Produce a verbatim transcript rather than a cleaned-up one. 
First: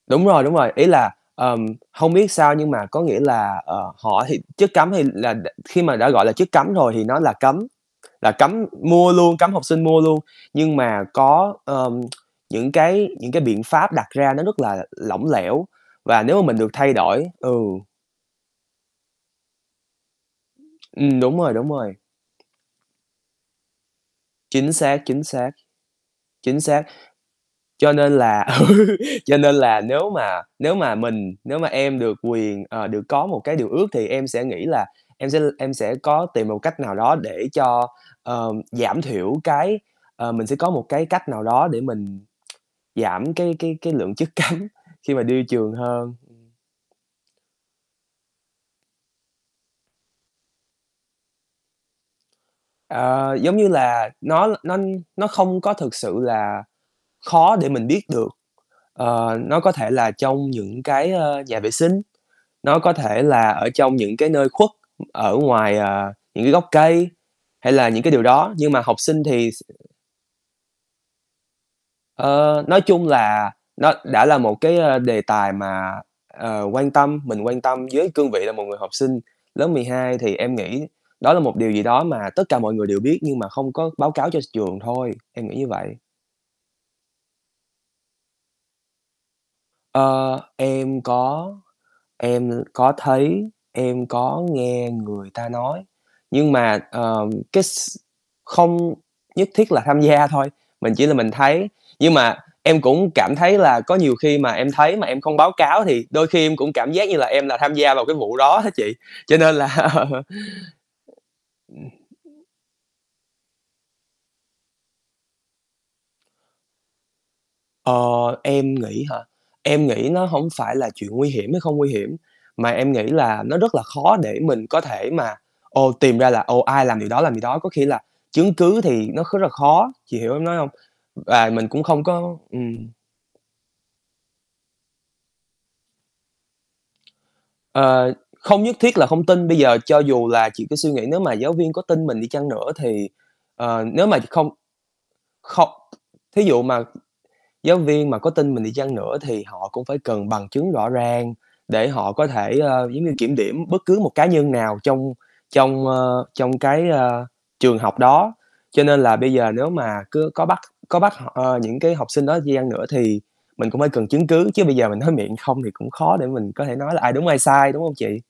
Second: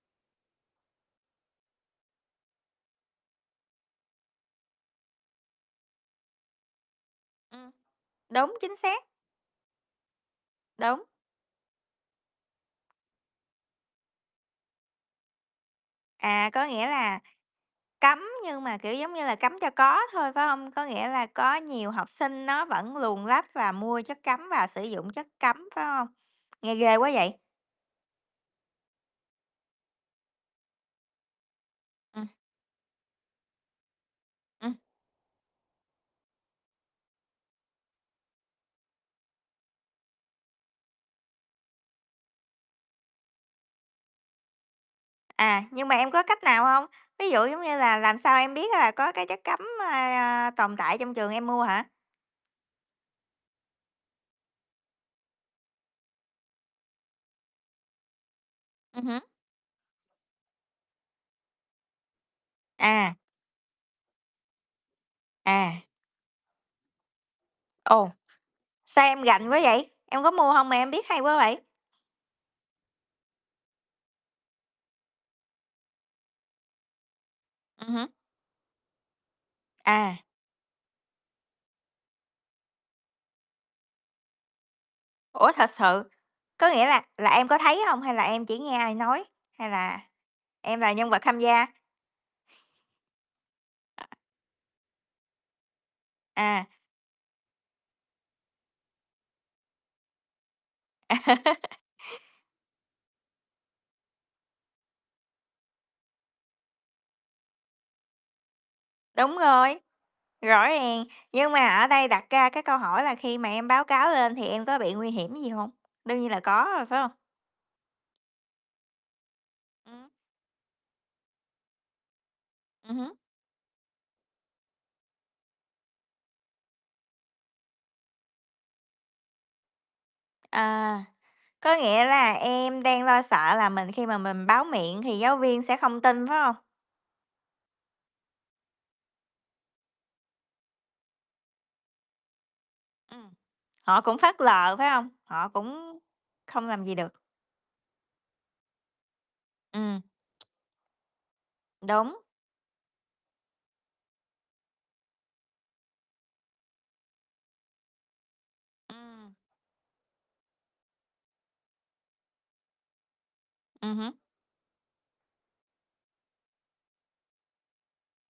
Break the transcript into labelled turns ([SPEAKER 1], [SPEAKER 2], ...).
[SPEAKER 1] Đúng rồi, đúng rồi, ý là, ừm, hông biết sao nhưng mà có nghĩa là, ờ, họ thì chất cấm thì là đ khi mà đã, gọi là, chất cấm rồi thì nó là cấm,
[SPEAKER 2] Ừm.
[SPEAKER 1] là
[SPEAKER 2] Đúng,
[SPEAKER 1] cấm
[SPEAKER 2] chính xác.
[SPEAKER 1] mua luôn, cấm học sinh mua luôn, nhưng
[SPEAKER 2] Đúng.
[SPEAKER 1] mà có, ờm, những cái những cái biện pháp đặt ra nó rất là lỏng lẻo và nếu mà
[SPEAKER 2] À,
[SPEAKER 1] mình
[SPEAKER 2] có
[SPEAKER 1] được
[SPEAKER 2] nghĩa
[SPEAKER 1] thay
[SPEAKER 2] là
[SPEAKER 1] đổi ừ.
[SPEAKER 2] cấm nhưng mà, kiểu, giống như là, cấm cho có thôi, phải hông? Có nghĩa
[SPEAKER 1] Ừm,
[SPEAKER 2] là
[SPEAKER 1] đúng rồi,
[SPEAKER 2] có
[SPEAKER 1] đúng
[SPEAKER 2] nhiều
[SPEAKER 1] rồi.
[SPEAKER 2] học sinh nó vẫn luồn lách và mua chất cấm và
[SPEAKER 1] Chính
[SPEAKER 2] sử
[SPEAKER 1] xác,
[SPEAKER 2] dụng
[SPEAKER 1] chính
[SPEAKER 2] chất
[SPEAKER 1] xác.
[SPEAKER 2] cấm, phải hông?
[SPEAKER 1] Chính
[SPEAKER 2] Nghe
[SPEAKER 1] xác.
[SPEAKER 2] ghê quá vậy.
[SPEAKER 1] Cho nên là ừ, cho nên là nếu mà nếu mà mình nếu mà em được
[SPEAKER 2] [unintelligible]
[SPEAKER 1] quyền, ờ, được có một cái điều ước thì em sẽ nghĩ
[SPEAKER 2] [unintelligible]
[SPEAKER 1] là em sẽ l em sẽ có tìm một cách nào đó để cho, ờ, giảm thiểu cái ờ, mình sẽ có một cái cách nào đó để mình giảm cái cái cái lượng chất cấm khi mà đi
[SPEAKER 2] À,
[SPEAKER 1] trường
[SPEAKER 2] nhưng mà em
[SPEAKER 1] hơn.
[SPEAKER 2] có cách
[SPEAKER 1] Ừm.
[SPEAKER 2] nào hông? Ví dụ, giống như là, làm sao em biết á là có cái chất cấm, a, a, tồn tại trong trường, em mua hả?
[SPEAKER 1] Ờ, giống như là, nó l nó nó không có thực sự là khó để mình biết được,
[SPEAKER 2] Ừm hứm.
[SPEAKER 1] ờ, nó có thể là trong những cái, ơ, nhà vệ sinh, nó có
[SPEAKER 2] À.
[SPEAKER 1] thể là ở trong những cái nơi khuất, ở ngoài,
[SPEAKER 2] À.
[SPEAKER 1] à, những cái gốc cây hay là những
[SPEAKER 2] Ồ,
[SPEAKER 1] cái điều đó nhưng mà học
[SPEAKER 2] sao
[SPEAKER 1] sinh
[SPEAKER 2] em rành
[SPEAKER 1] thì s
[SPEAKER 2] quá vậy? Em có mua hông mà em biết hay quá vậy?
[SPEAKER 1] Ờ, nói chung là nó đã là một cái, ơ, đề tài mà, ờ, quan tâm mình quan tâm
[SPEAKER 2] Ừm
[SPEAKER 1] với
[SPEAKER 2] hứm.
[SPEAKER 1] cương vị là một người học sinh lớp mười hai
[SPEAKER 2] À.
[SPEAKER 1] thì em nghĩ đó là một điều gì đó mà tất cả mọi người đều biết nhưng mà không có báo cáo cho trường thôi, em
[SPEAKER 2] Ủa,
[SPEAKER 1] nghĩ như
[SPEAKER 2] thật
[SPEAKER 1] vậy.
[SPEAKER 2] sự, có nghĩa là là em có thấy hông hay là em chỉ nghe ai nói, hay là
[SPEAKER 1] Ờ,
[SPEAKER 2] em là
[SPEAKER 1] em
[SPEAKER 2] nhân vật tham
[SPEAKER 1] có
[SPEAKER 2] gia?
[SPEAKER 1] em l có thấy, em có nghe người ta nói, nhưng
[SPEAKER 2] À.
[SPEAKER 1] mà, ờ, cái x không nhất thiết là tham gia thôi, mình chỉ là mình thấy, nhưng mà em cũng cảm thấy là có nhiều khi mà em thấy mà em không báo cáo thì đôi khi em cũng cảm giác như là em là tham gia vào cái vụ đó á chị, cho
[SPEAKER 2] Đúng
[SPEAKER 1] nên
[SPEAKER 2] rồi,
[SPEAKER 1] là Ừm.
[SPEAKER 2] rõ ràng. Nhưng mà ở đây đặt ra cái câu hỏi là khi mà em báo cáo lên thì em có bị nguy hiểm gì hông? Đương nhiên là có rồi phải hông?
[SPEAKER 1] Ờ, em nghĩ hả? Em nghĩ
[SPEAKER 2] Ừm.
[SPEAKER 1] nó hổng phải là chuyện nguy hiểm hay không nguy hiểm, mà em
[SPEAKER 2] Ừm
[SPEAKER 1] nghĩ
[SPEAKER 2] hứm.
[SPEAKER 1] là nó rất là khó để mình có thể mà, ồ, tìm ra là, ồ, ai làm điều đó, làm gì đó, có khi là chứng cứ thì nó kh là khó, chị hiểu em nói hông?
[SPEAKER 2] À,
[SPEAKER 1] Và mình
[SPEAKER 2] có
[SPEAKER 1] cũng không
[SPEAKER 2] nghĩa là
[SPEAKER 1] có
[SPEAKER 2] em
[SPEAKER 1] ừm.
[SPEAKER 2] đang lo sợ là mình khi mà mình báo miệng thì giáo viên sẽ không tin, phải hông?
[SPEAKER 1] Ờ, không nhất thiết là không tin, bây giờ cho dù là chị cứ suy nghĩ nếu mà giáo viên có tin mình đi chăng nữa thì,
[SPEAKER 2] Ừm,
[SPEAKER 1] ờ,
[SPEAKER 2] họ
[SPEAKER 1] nếu mà
[SPEAKER 2] cũng
[SPEAKER 1] chị
[SPEAKER 2] phớt
[SPEAKER 1] không
[SPEAKER 2] lờ, phải hông? Họ
[SPEAKER 1] không
[SPEAKER 2] cũng
[SPEAKER 1] thí dụ
[SPEAKER 2] không
[SPEAKER 1] mà
[SPEAKER 2] làm gì được.
[SPEAKER 1] giáo viên mà có tin mình đi chăng nữa thì họ cũng phải
[SPEAKER 2] Ừm.
[SPEAKER 1] cần bằng chứng rõ ràng để họ
[SPEAKER 2] Đúng.
[SPEAKER 1] có thể, ơ, giống như, kiểm điểm bất cứ một cá nhân nào trong trong, ơ, trong cái, a, trường học đó. Cho nên là bây
[SPEAKER 2] Ừm.
[SPEAKER 1] giờ nếu mà cứ có bắt có bắt họ ơ, những cái học sinh đó di chăng nữa thì mình cũng phải
[SPEAKER 2] Ừm
[SPEAKER 1] cần
[SPEAKER 2] hứm.
[SPEAKER 1] chứng cứ, chứ bây giờ mình nói miệng không thì cũng khó để mình có thể nói là ai đúng, ai sai, đúng hông chị?